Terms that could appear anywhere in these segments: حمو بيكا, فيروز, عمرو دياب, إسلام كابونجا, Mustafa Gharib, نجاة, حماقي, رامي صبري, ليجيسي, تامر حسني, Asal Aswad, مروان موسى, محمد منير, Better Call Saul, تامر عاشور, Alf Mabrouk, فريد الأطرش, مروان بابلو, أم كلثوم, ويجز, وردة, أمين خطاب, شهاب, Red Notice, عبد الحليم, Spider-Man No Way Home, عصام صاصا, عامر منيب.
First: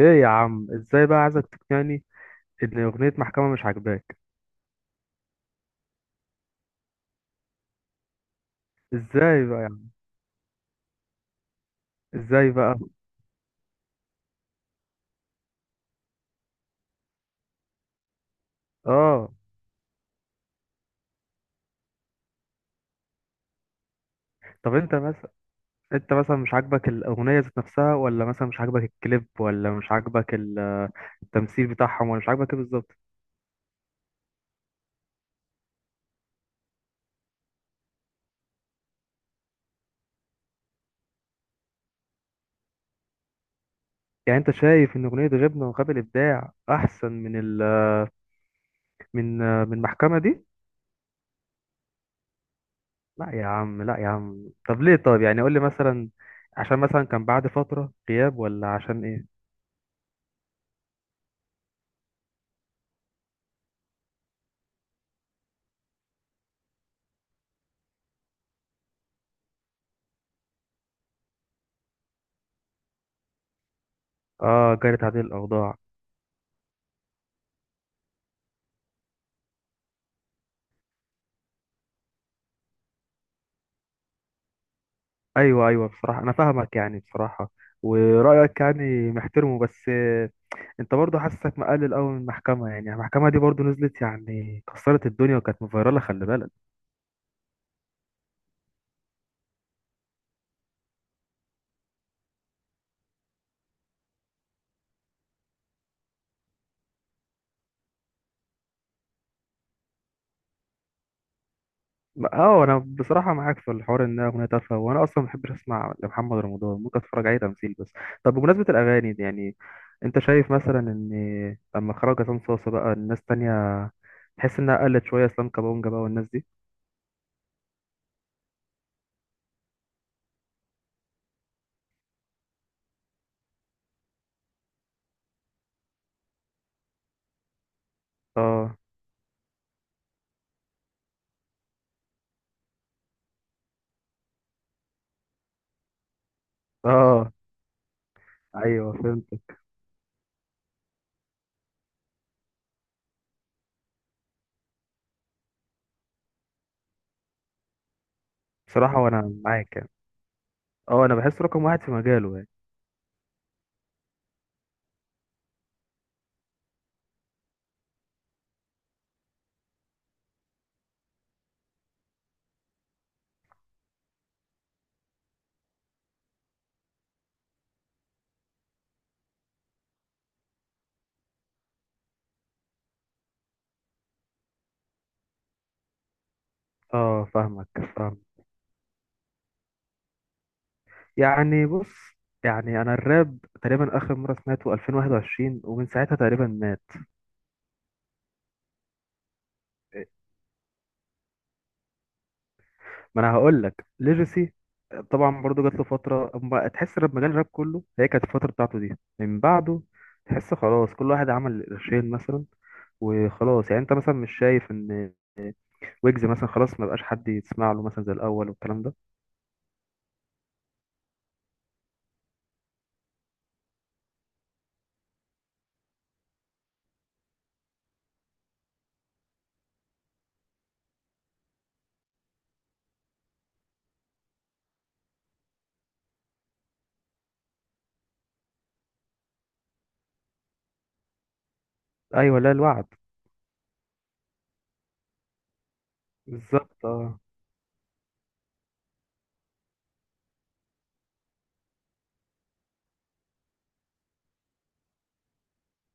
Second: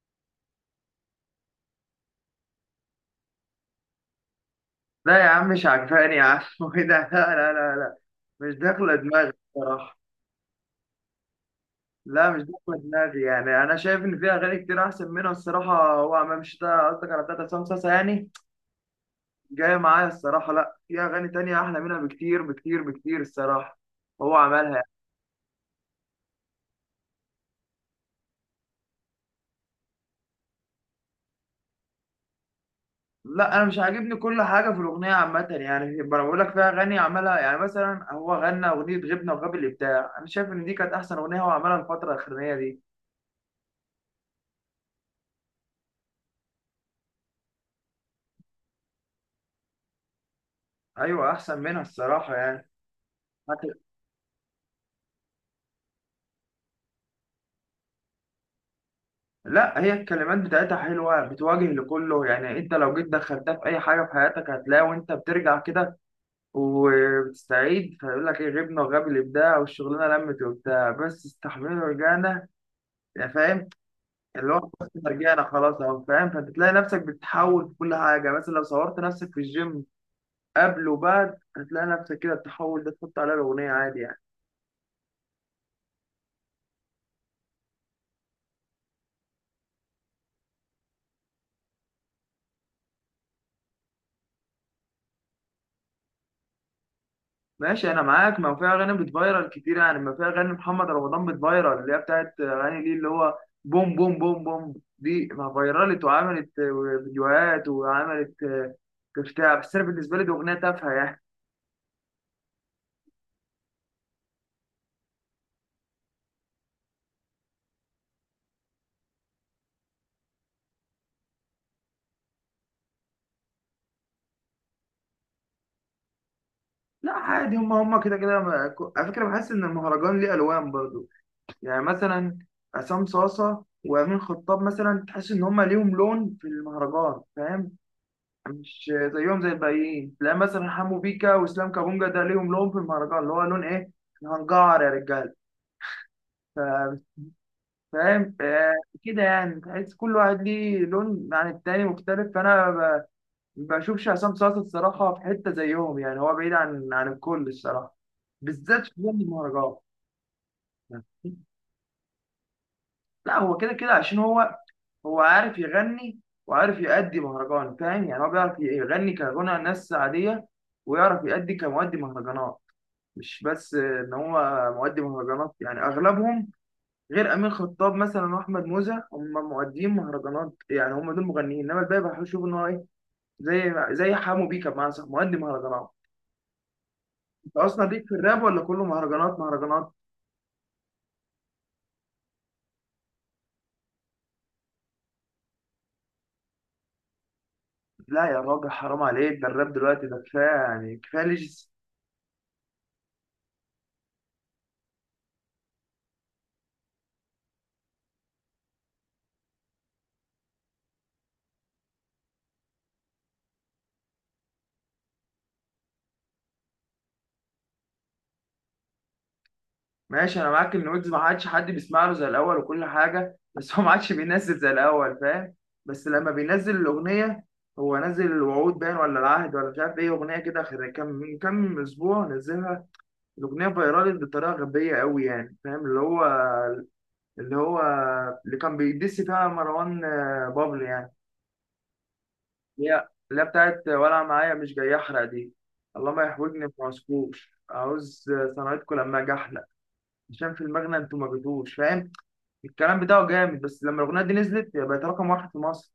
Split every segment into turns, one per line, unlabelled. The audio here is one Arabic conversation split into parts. ايه يا عم، ازاي بقى عايزك تقنعني ان اغنية محكمة مش عاجباك؟
لا يا عم مش عجباني يا عم وايه ده؟ لا لا لا لا، مش داخله دماغي
ازاي بقى يا عم؟
الصراحه. لا مش
ازاي
داخله
بقى؟
دماغي، يعني انا شايف ان في اغاني كتير احسن منها الصراحه. هو عمام شتا قصدك، على بتاعت عصام صاصا يعني
اه.
جايه معايا الصراحه. لا في اغاني تانية احلى منها بكتير بكتير بكتير الصراحه، هو عملها
طب
يعني.
انت مثلا، انت مثلا مش عاجبك الاغنية ذات نفسها، ولا مثلا مش عاجبك الكليب، ولا مش عاجبك التمثيل بتاعهم، ولا مش عاجبك ايه بالظبط؟
لا انا مش عاجبني كل حاجه في الاغنيه عامه، يعني انا بقول لك في اغاني عملها، يعني مثلا هو غنى اغنيه غبنا وغاب الابداع، انا شايف ان دي كانت احسن اغنيه هو عملها الفتره الاخرانيه دي.
يعني انت شايف ان اغنية غبنة وغاب الابداع احسن من ال من من المحكمة دي؟
ايوه احسن منها الصراحه يعني.
لا يا عم، لا يا عم. طب ليه؟ طب يعني قول لي مثلا، عشان مثلا كان بعد فترة غياب ولا عشان ايه؟
لا هي الكلمات بتاعتها حلوة بتواجه لكله، يعني انت لو جيت دخلتها في اي حاجة في حياتك هتلاقي وانت بترجع كده وبتستعيد، فيقول لك ايه؟ غبنا وغاب الابداع والشغلانة لمت وبتاع، بس استحملنا ورجعنا، يعني فاهم؟ اللي هو
اه،
بس
جرت هذه
رجعنا
الاوضاع.
خلاص اهو فاهم، فبتلاقي نفسك بتتحول في كل حاجة، مثلا لو صورت نفسك في الجيم قبل وبعد، هتلاقي نفسك كده التحول ده تحط عليه الأغنية عادي يعني.
ايوه ايوه، بصراحه انا فاهمك يعني، بصراحه ورايك يعني محترمه، بس انت برضه حاسسك مقلل قوي من المحكمه. يعني المحكمه دي برضه نزلت يعني كسرت الدنيا وكانت مفيرله، خلي بالك.
ماشي انا معاك، ما هو في اغاني بتفايرل كتير، يعني ما في اغاني محمد رمضان بتفايرل اللي هي بتاعت اغاني ليه، اللي هو بوم بوم بوم بوم، دي ما فايرلت وعملت فيديوهات وعملت بتاع، بس انا بالنسبه لي دي اغنيه تافهه يعني.
اه، انا بصراحه معاك في الحوار انها اغنيه تافهه، وانا اصلا ما بحبش اسمع لمحمد رمضان، ممكن اتفرج عليه تمثيل بس. طب بمناسبه الاغاني دي يعني، انت شايف مثلا ان لما خرج عصام صاصا بقى الناس تانية تحس انها قلت شويه؟ اسلام كابونجا بقى والناس دي.
لا عادي، هم هم كده كده على فكره بحس ان المهرجان ليه الوان برضو، يعني مثلا عصام صاصه وامين خطاب مثلا تحس ان هم ليهم لون في المهرجان، فاهم؟
اه.
مش زيهم زي الباقيين، تلاقي مثلا حمو بيكا واسلام كابونجا ده ليهم لون في المهرجان، اللي هو لون ايه؟ إحنا هنجعر يا رجاله. ف-
اه.
فاهم
ايوه
كده؟
فهمت.
يعني تحس كل واحد ليه لون عن التاني مختلف، بشوفش عصام صاصا الصراحه في حته زيهم، يعني هو بعيد عن الكل الصراحه، بالذات في
بصراحه
فن
وانا
المهرجان.
معاك يعني. اه، انا بحس رقم واحد في مجاله يعني.
لا هو كده كده عشان هو عارف يغني وعارف يأدي مهرجان، فاهم؟ يعني هو بيعرف يغني كغنى ناس عاديه، ويعرف يأدي كمؤدي مهرجانات، مش بس ان هو مؤدي مهرجانات، يعني اغلبهم غير امين خطاب مثلا واحمد موزة هم مؤديين مهرجانات، يعني هم دول مغنيين، انما الباقي بشوف ان هو ايه، زي حمو بيكا بمعنى صح مؤدي مهرجانات.
اه،
انت
فاهمك.
اصلا ليك في
فاهم.
الراب ولا كله مهرجانات مهرجانات؟
يعني بص، يعني انا الراب تقريبا اخر مره سمعته 2021، ومن ساعتها تقريبا مات.
لا يا راجل حرام عليك، ده الراب دلوقتي ده كفايه يعني، كفايه ليجي.
ما انا هقول لك ليجاسي. طبعا برضو جات له فتره اما تحس الراب، مجال الراب كله هي كانت الفتره بتاعته دي. من بعده تحس خلاص كل واحد عمل قرشين مثلا وخلاص. يعني انت مثلا مش شايف ان ويجز مثلا خلاص ما بقاش حد يسمع له مثلا زي الاول والكلام ده؟
ماشي انا معاك ان ويجز ما عادش حد بيسمع له زي الاول وكل حاجه، بس هو ما عادش بينزل زي الاول، فاهم؟ بس لما بينزل الاغنيه، هو نزل الوعود باين ولا العهد ولا مش عارف ايه اغنيه كده، كان من كام اسبوع نزلها. الاغنيه فايرالت بطريقه غبيه قوي، يعني فاهم؟ اللي هو اللي كان بيدس فيها مروان بابلو يعني.
ايوه، لا الوعد.
اللي هي بتاعت ولا معايا مش جاي احرق دي، الله ما يحوجني في
بالظبط، آه.
عصفور عاوز صنعتكم لما اجي احلق، عشان في المغنى انتوا ما جيتوش، فاهم؟ الكلام بتاعه جامد، بس لما الاغنيه دي نزلت هي بقت رقم واحد في مصر.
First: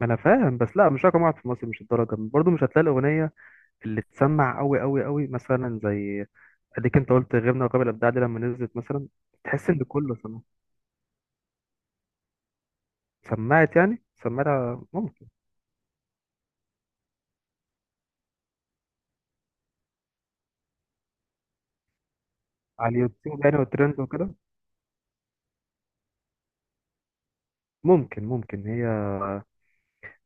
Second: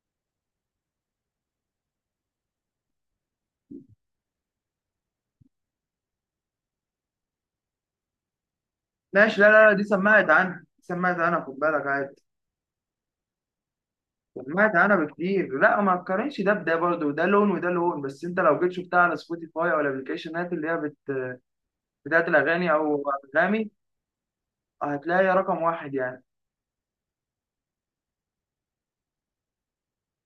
ما انا فاهم، بس لا مش رقم واحد في مصر، مش الدرجه، برضه مش هتلاقي الاغنيه اللي تسمع قوي قوي قوي، مثلا زي، اديك انت قلت غيرنا وقابل الابداع دي لما نزلت مثلا
ماشي، لا لا
تحس
لا دي
ان كله
سمعت
سمع.
عنها، دي سمعت عنها، خد بالك عادي،
سمعت يعني،
سمعت
سمعتها
عنها
ممكن
بكتير، لا ما تقارنش ده بده برضه، ده لون وده لون، بس انت لو جيت شفتها على سبوتيفاي او الابلكيشنات اللي هي بتاعت الاغاني
على
او
اليوتيوب يعني
انغامي،
والترند وكده.
هتلاقي رقم واحد يعني.
ممكن، ممكن هي،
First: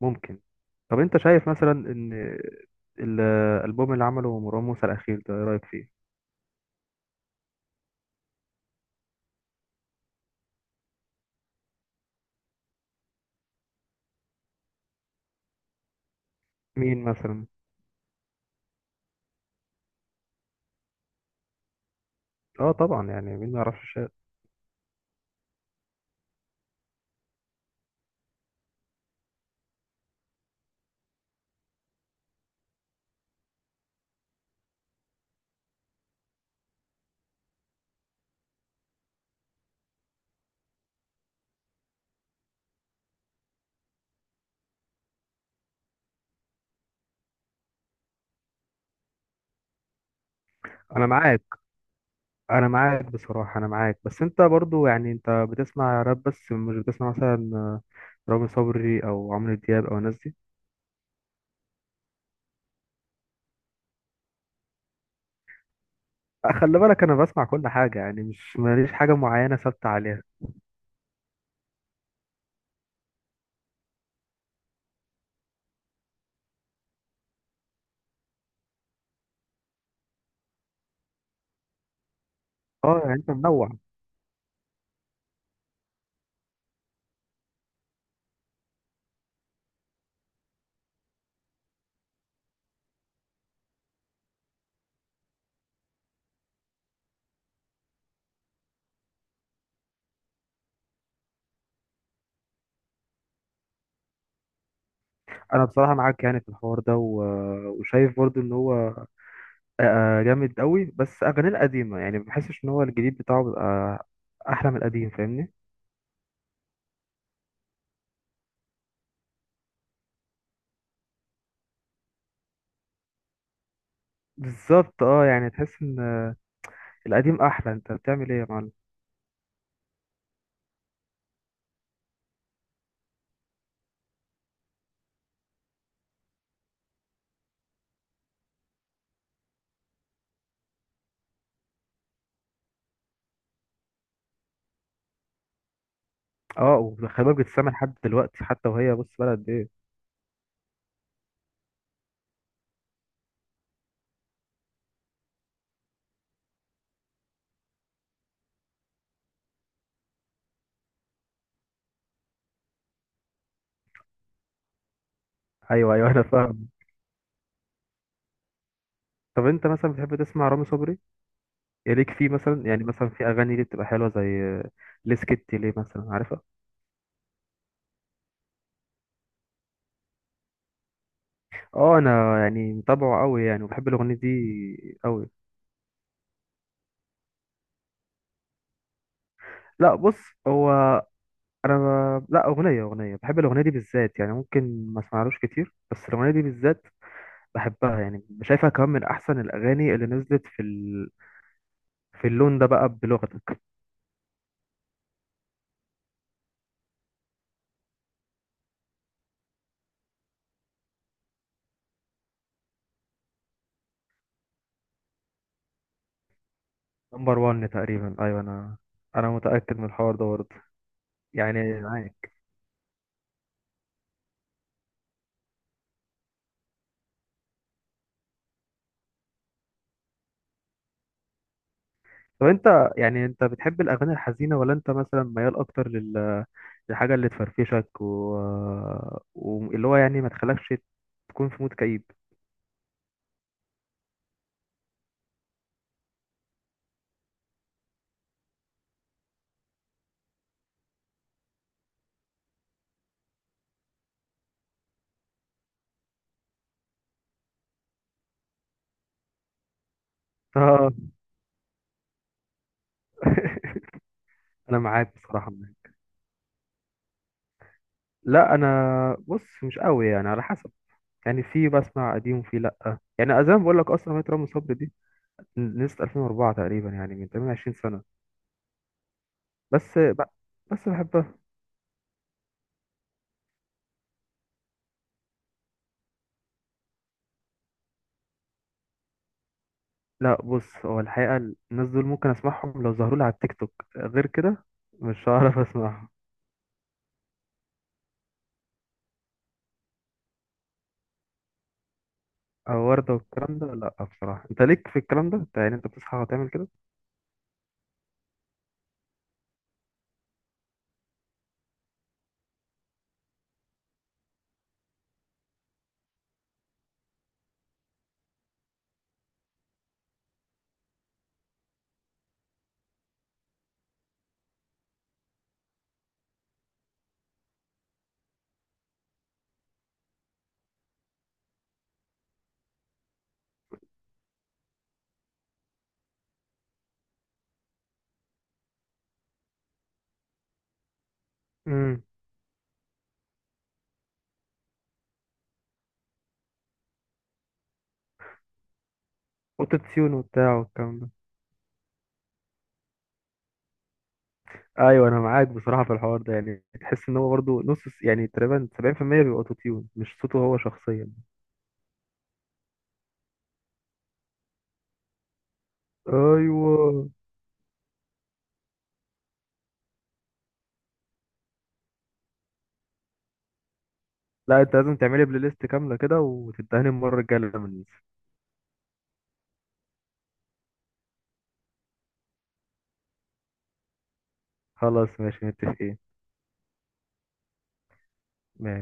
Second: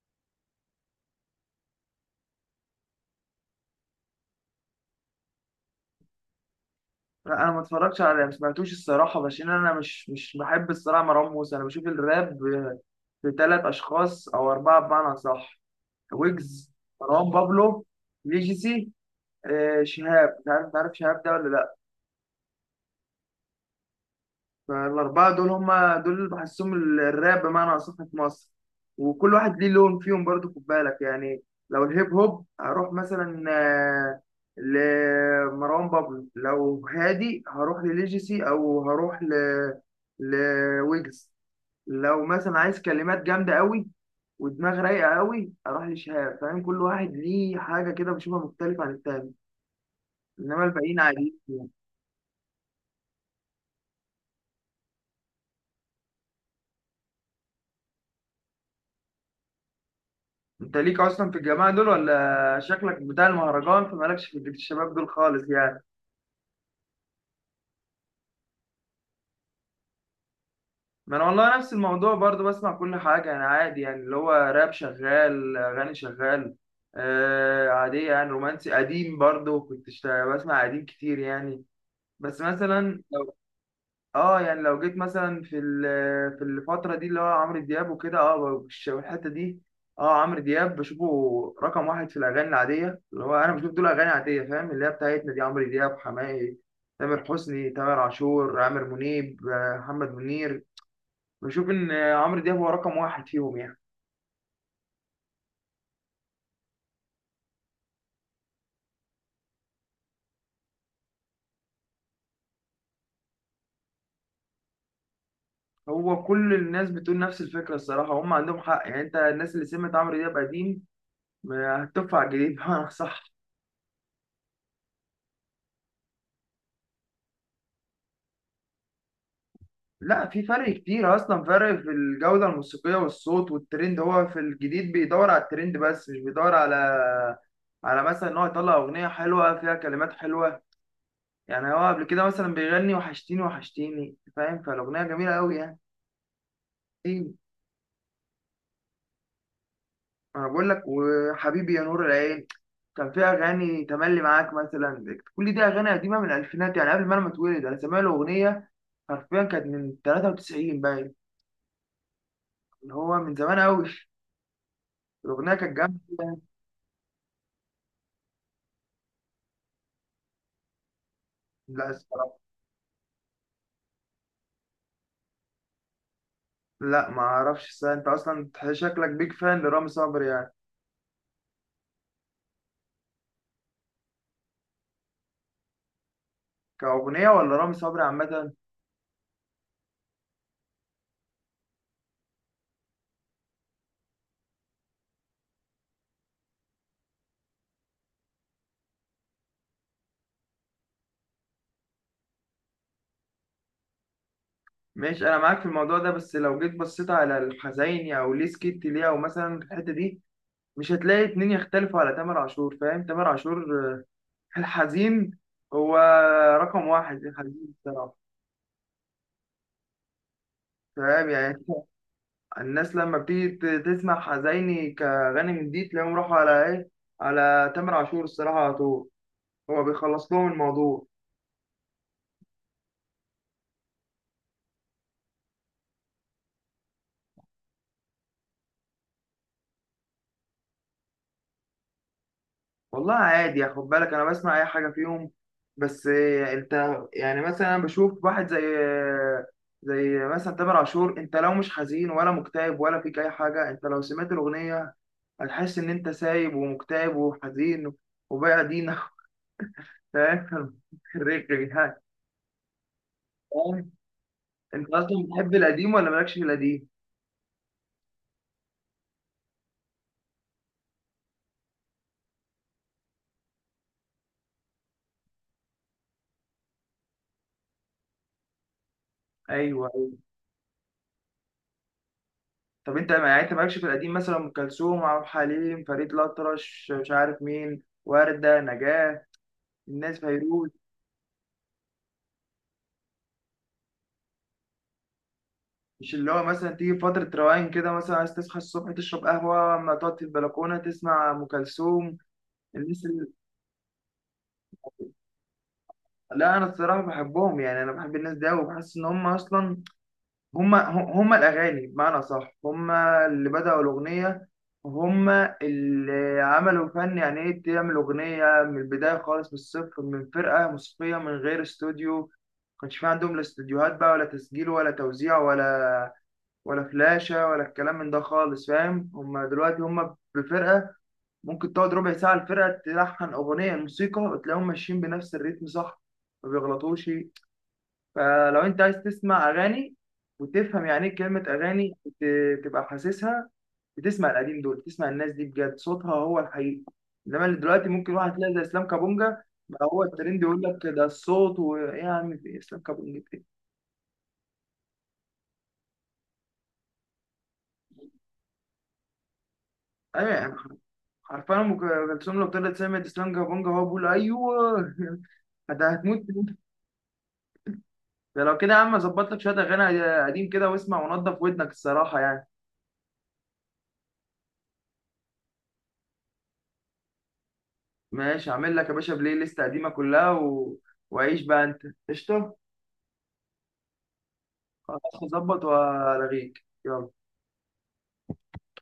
ممكن. طب انت شايف مثلا ان الالبوم اللي عمله مروان موسى الاخير ده، ايه رايك فيه؟
لا انا ما اتفرجتش، على ما سمعتوش الصراحه، عشان انا مش بحب الصراحه مروان موسى، انا بشوف الراب في ثلاث اشخاص او اربعه بمعنى صح، ويجز،
مين
مروان
مثلا؟
بابلو، ليجيسي، شهاب، مش عارف تعرف شهاب ده ولا لا.
اه طبعا، يعني مين ما يعرفش الشعر؟
فالاربعه دول هم دول اللي بحسهم الراب بمعنى اصح في مصر، وكل واحد ليه لون فيهم برضو خد بالك يعني. لو الهيب هوب هروح مثلا لمروان بابلو، لو هادي هروح لليجيسي، او هروح لويجز، لو مثلا عايز كلمات جامده قوي ودماغ رايقه قوي اروح لشهاب، فاهم؟ كل واحد ليه حاجه كده بشوفها مختلفه عن التاني، انما الباقيين
انا
عاديين
معاك،
يعني.
انا معاك بصراحه، انا معاك. بس انت برضو يعني انت بتسمع راب بس؟ مش بتسمع مثلا رامي صبري او عمرو دياب او الناس دي؟
انت ليك اصلا في الجماعه دول ولا شكلك بتاع المهرجان فمالكش في جيل الشباب دول خالص يعني؟
خلي بالك، انا بسمع كل حاجه يعني، مش ماليش حاجه معينه ثابته عليها.
ما انا والله نفس الموضوع برضو، بسمع كل حاجه انا عادي، يعني اللي هو راب شغال، اغاني شغال، آه عاديه، يعني رومانسي قديم برضو كنت بسمع قديم كتير يعني. بس
اه
مثلا،
يعني انت منوع.
اه يعني لو جيت مثلا في الفترة دي اللي هو عمرو دياب وكده، اه الحتة دي، اه عمرو دياب بشوفه رقم واحد في الأغاني العادية، اللي هو أنا بشوف دول أغاني عادية فاهم، اللي هي بتاعتنا دي، عمرو دياب، حماقي، تامر حسني، تامر عاشور، عامر منيب، محمد منير، بشوف إن عمرو دياب هو رقم واحد فيهم يعني.
انا بصراحه معاك يعني في الحوار ده، وشايف برضو ان هو جامد قوي، بس اغانيه القديمه. يعني ما بحسش ان هو الجديد بتاعه بيبقى احلى من القديم، فاهمني؟
هو كل الناس بتقول نفس الفكرة الصراحة، هم عندهم حق يعني، أنت الناس اللي سمعت عمرو دياب قديم هتطفى على الجديد صح؟
بالظبط، اه، يعني تحس ان القديم احلى. انت بتعمل ايه يا معلم؟
لا في فرق كتير اصلا، فرق في الجوده الموسيقيه والصوت والترند، هو في الجديد بيدور على الترند بس، مش بيدور على مثلا ان هو يطلع اغنيه حلوه فيها كلمات حلوه، يعني هو قبل كده مثلا بيغني وحشتيني وحشتيني، فاهم؟ فالاغنيه جميله قوي يعني.
اه، وخلي
ايه،
بالك بتسمع لحد دلوقتي حتى وهي بص بلد ايه.
انا بقول لك وحبيبي يا نور العين كان فيها، اغاني تملي معاك مثلا، كل دي اغاني قديمه من الالفينات يعني، قبل ما انا ما اتولد انا سامع له اغنيه حرفيا كانت من 93 باين، اللي هو من زمان قوي، الاغنيه كانت
ايوه
جامده.
ايوه، انا فاهم. طب انت مثلا بتحب تسمع رامي صبري؟
لا،
إيه ليك فيه مثلا؟ يعني مثلا في اغاني ليه بتبقى حلوه، زي ليه سكتي ليه مثلا، عارفها؟
لا ما اعرفش الصراحة. انت اصلا شكلك بيج فان لرامي صبري يعني؟
اه، انا يعني متابعه قوي يعني، وبحب الاغنيه دي قوي.
كأغنية ولا رامي صبري عامة؟
لا بص، هو انا لا اغنيه اغنيه، بحب الاغنيه دي بالذات يعني، ممكن ما اسمعلوش كتير بس الاغنيه دي بالذات بحبها يعني. شايفها كمان من احسن الاغاني اللي نزلت في اللون ده بقى، بلغتك.
ماشي انا معاك في الموضوع ده، بس لو جيت بصيت على الحزيني او ليه سكت ليه او مثلا الحتة دي، مش هتلاقي اتنين يختلفوا على تامر عاشور، فاهم؟ تامر عاشور في الحزين، هو رقم واحد في
نمبر
الحزين
1
الصراحة،
تقريبا، ايوه. انا متاكد من الحوار ده برضه،
فاهم يعني؟
يعني معاك.
الناس لما بتيجي تسمع حزيني كغني جديد، تلاقيهم راحوا على ايه؟ على تامر عاشور الصراحة على طول، هو بيخلص لهم الموضوع.
طب انت يعني انت بتحب الاغاني الحزينه، ولا انت مثلا ميال اكتر للحاجه اللي تفرفشك واللي هو يعني ما تخلكش تكون في مود كئيب؟
والله عادي خد بالك، انا بسمع اي حاجه فيهم، بس انت يعني مثلا، انا بشوف واحد زي مثلا تامر عاشور، انت لو مش حزين ولا مكتئب ولا فيك اي حاجه، انت لو سمعت الاغنيه هتحس ان انت سايب ومكتئب وحزين وبايع دينك، فاهم؟
اه.
رغي يعني. فاهم؟
انا
انت
معاك،
اصلا
بصراحه
بتحب القديم
معاك.
ولا مالكش في القديم؟
لا انا بص، مش قوي يعني، على حسب. يعني في بسمع قديم وفي لا، يعني زي ما بقول لك اصلا اغنيه رامي صبري دي نزلت 2004 تقريبا، يعني من 28 سنه،
ايوه
بس
أيوة.
ب... بس بحبها.
طب انت يعني انت مالكش في القديم؟ مثلا ام كلثوم، عبد الحليم، فريد الأطرش، مش عارف مين، وردة، نجاة، الناس،
لا
فيروز،
بص، هو الحقيقه الناس دول ممكن اسمعهم لو ظهروا لي على التيك توك، غير كده مش هعرف اسمعهم.
مش اللي هو مثلا تيجي فترة روقان كده، مثلا عايز تصحى الصبح تشرب قهوة، أما تقعد في البلكونة تسمع أم كلثوم؟
او
الناس
وردة
ال...
والكلام ده؟ لا بصراحة انت ليك في الكلام ده، انت يعني انت بتصحى وتعمل
لا أنا
كده؟
الصراحة بحبهم يعني، أنا بحب الناس دي وبحس إن هم أصلا هم هم الأغاني بمعنى صح، هم اللي بدأوا الأغنية، هم اللي عملوا فن، يعني إيه تعمل أغنية من البداية خالص من الصفر؟ من فرقة موسيقية، من غير استوديو، ما كانش في عندهم لا استوديوهات بقى ولا تسجيل ولا توزيع ولا فلاشة ولا الكلام من ده خالص، فاهم؟ هما دلوقتي هما بفرقة ممكن تقعد ربع ساعة الفرقة تلحن أغنية الموسيقى، وتلاقيهم ماشيين بنفس الريتم، صح؟ ما بيغلطوش. فلو أنت عايز تسمع أغاني وتفهم يعني إيه كلمة أغاني،
امم
تبقى حاسسها، بتسمع القديم دول، تسمع الناس دي بجد صوتها هو الحقيقي، إنما اللي دلوقتي ممكن واحد تلاقي زي إسلام كابونجا، ما هو
اوتوتيون
الترند
وبتاع
يقول لك
والكلام
ده
ده.
الصوت ويعني إسلام كابونجا إيه؟
ايوه، انا معاك بصراحة في الحوار ده، يعني تحس ان هو برضه نص، يعني تقريبا 70% بيبقى اوتوتيون، مش صوته
أيوة،
هو شخصيا.
عارفة ام كلثوم لو طلعت سمعت اسلام كابونجا هو بقول ايوه؟ انت هتموت.
ايوه.
ده لو كده يا عم اظبط لك شويه اغاني قديم كده واسمع ونضف ودنك الصراحه يعني.
لا انت لازم تعملي بلاي ليست كاملة كده وتدهني المرة الجاية لما ننزل.
ماشي هعمل لك يا باشا بلاي ليست قديمه كلها وعيش بقى انت، قشطه.
خلاص
خلاص
ماشي،
هظبط
متفقين.
والغيك يلا.
ماشي.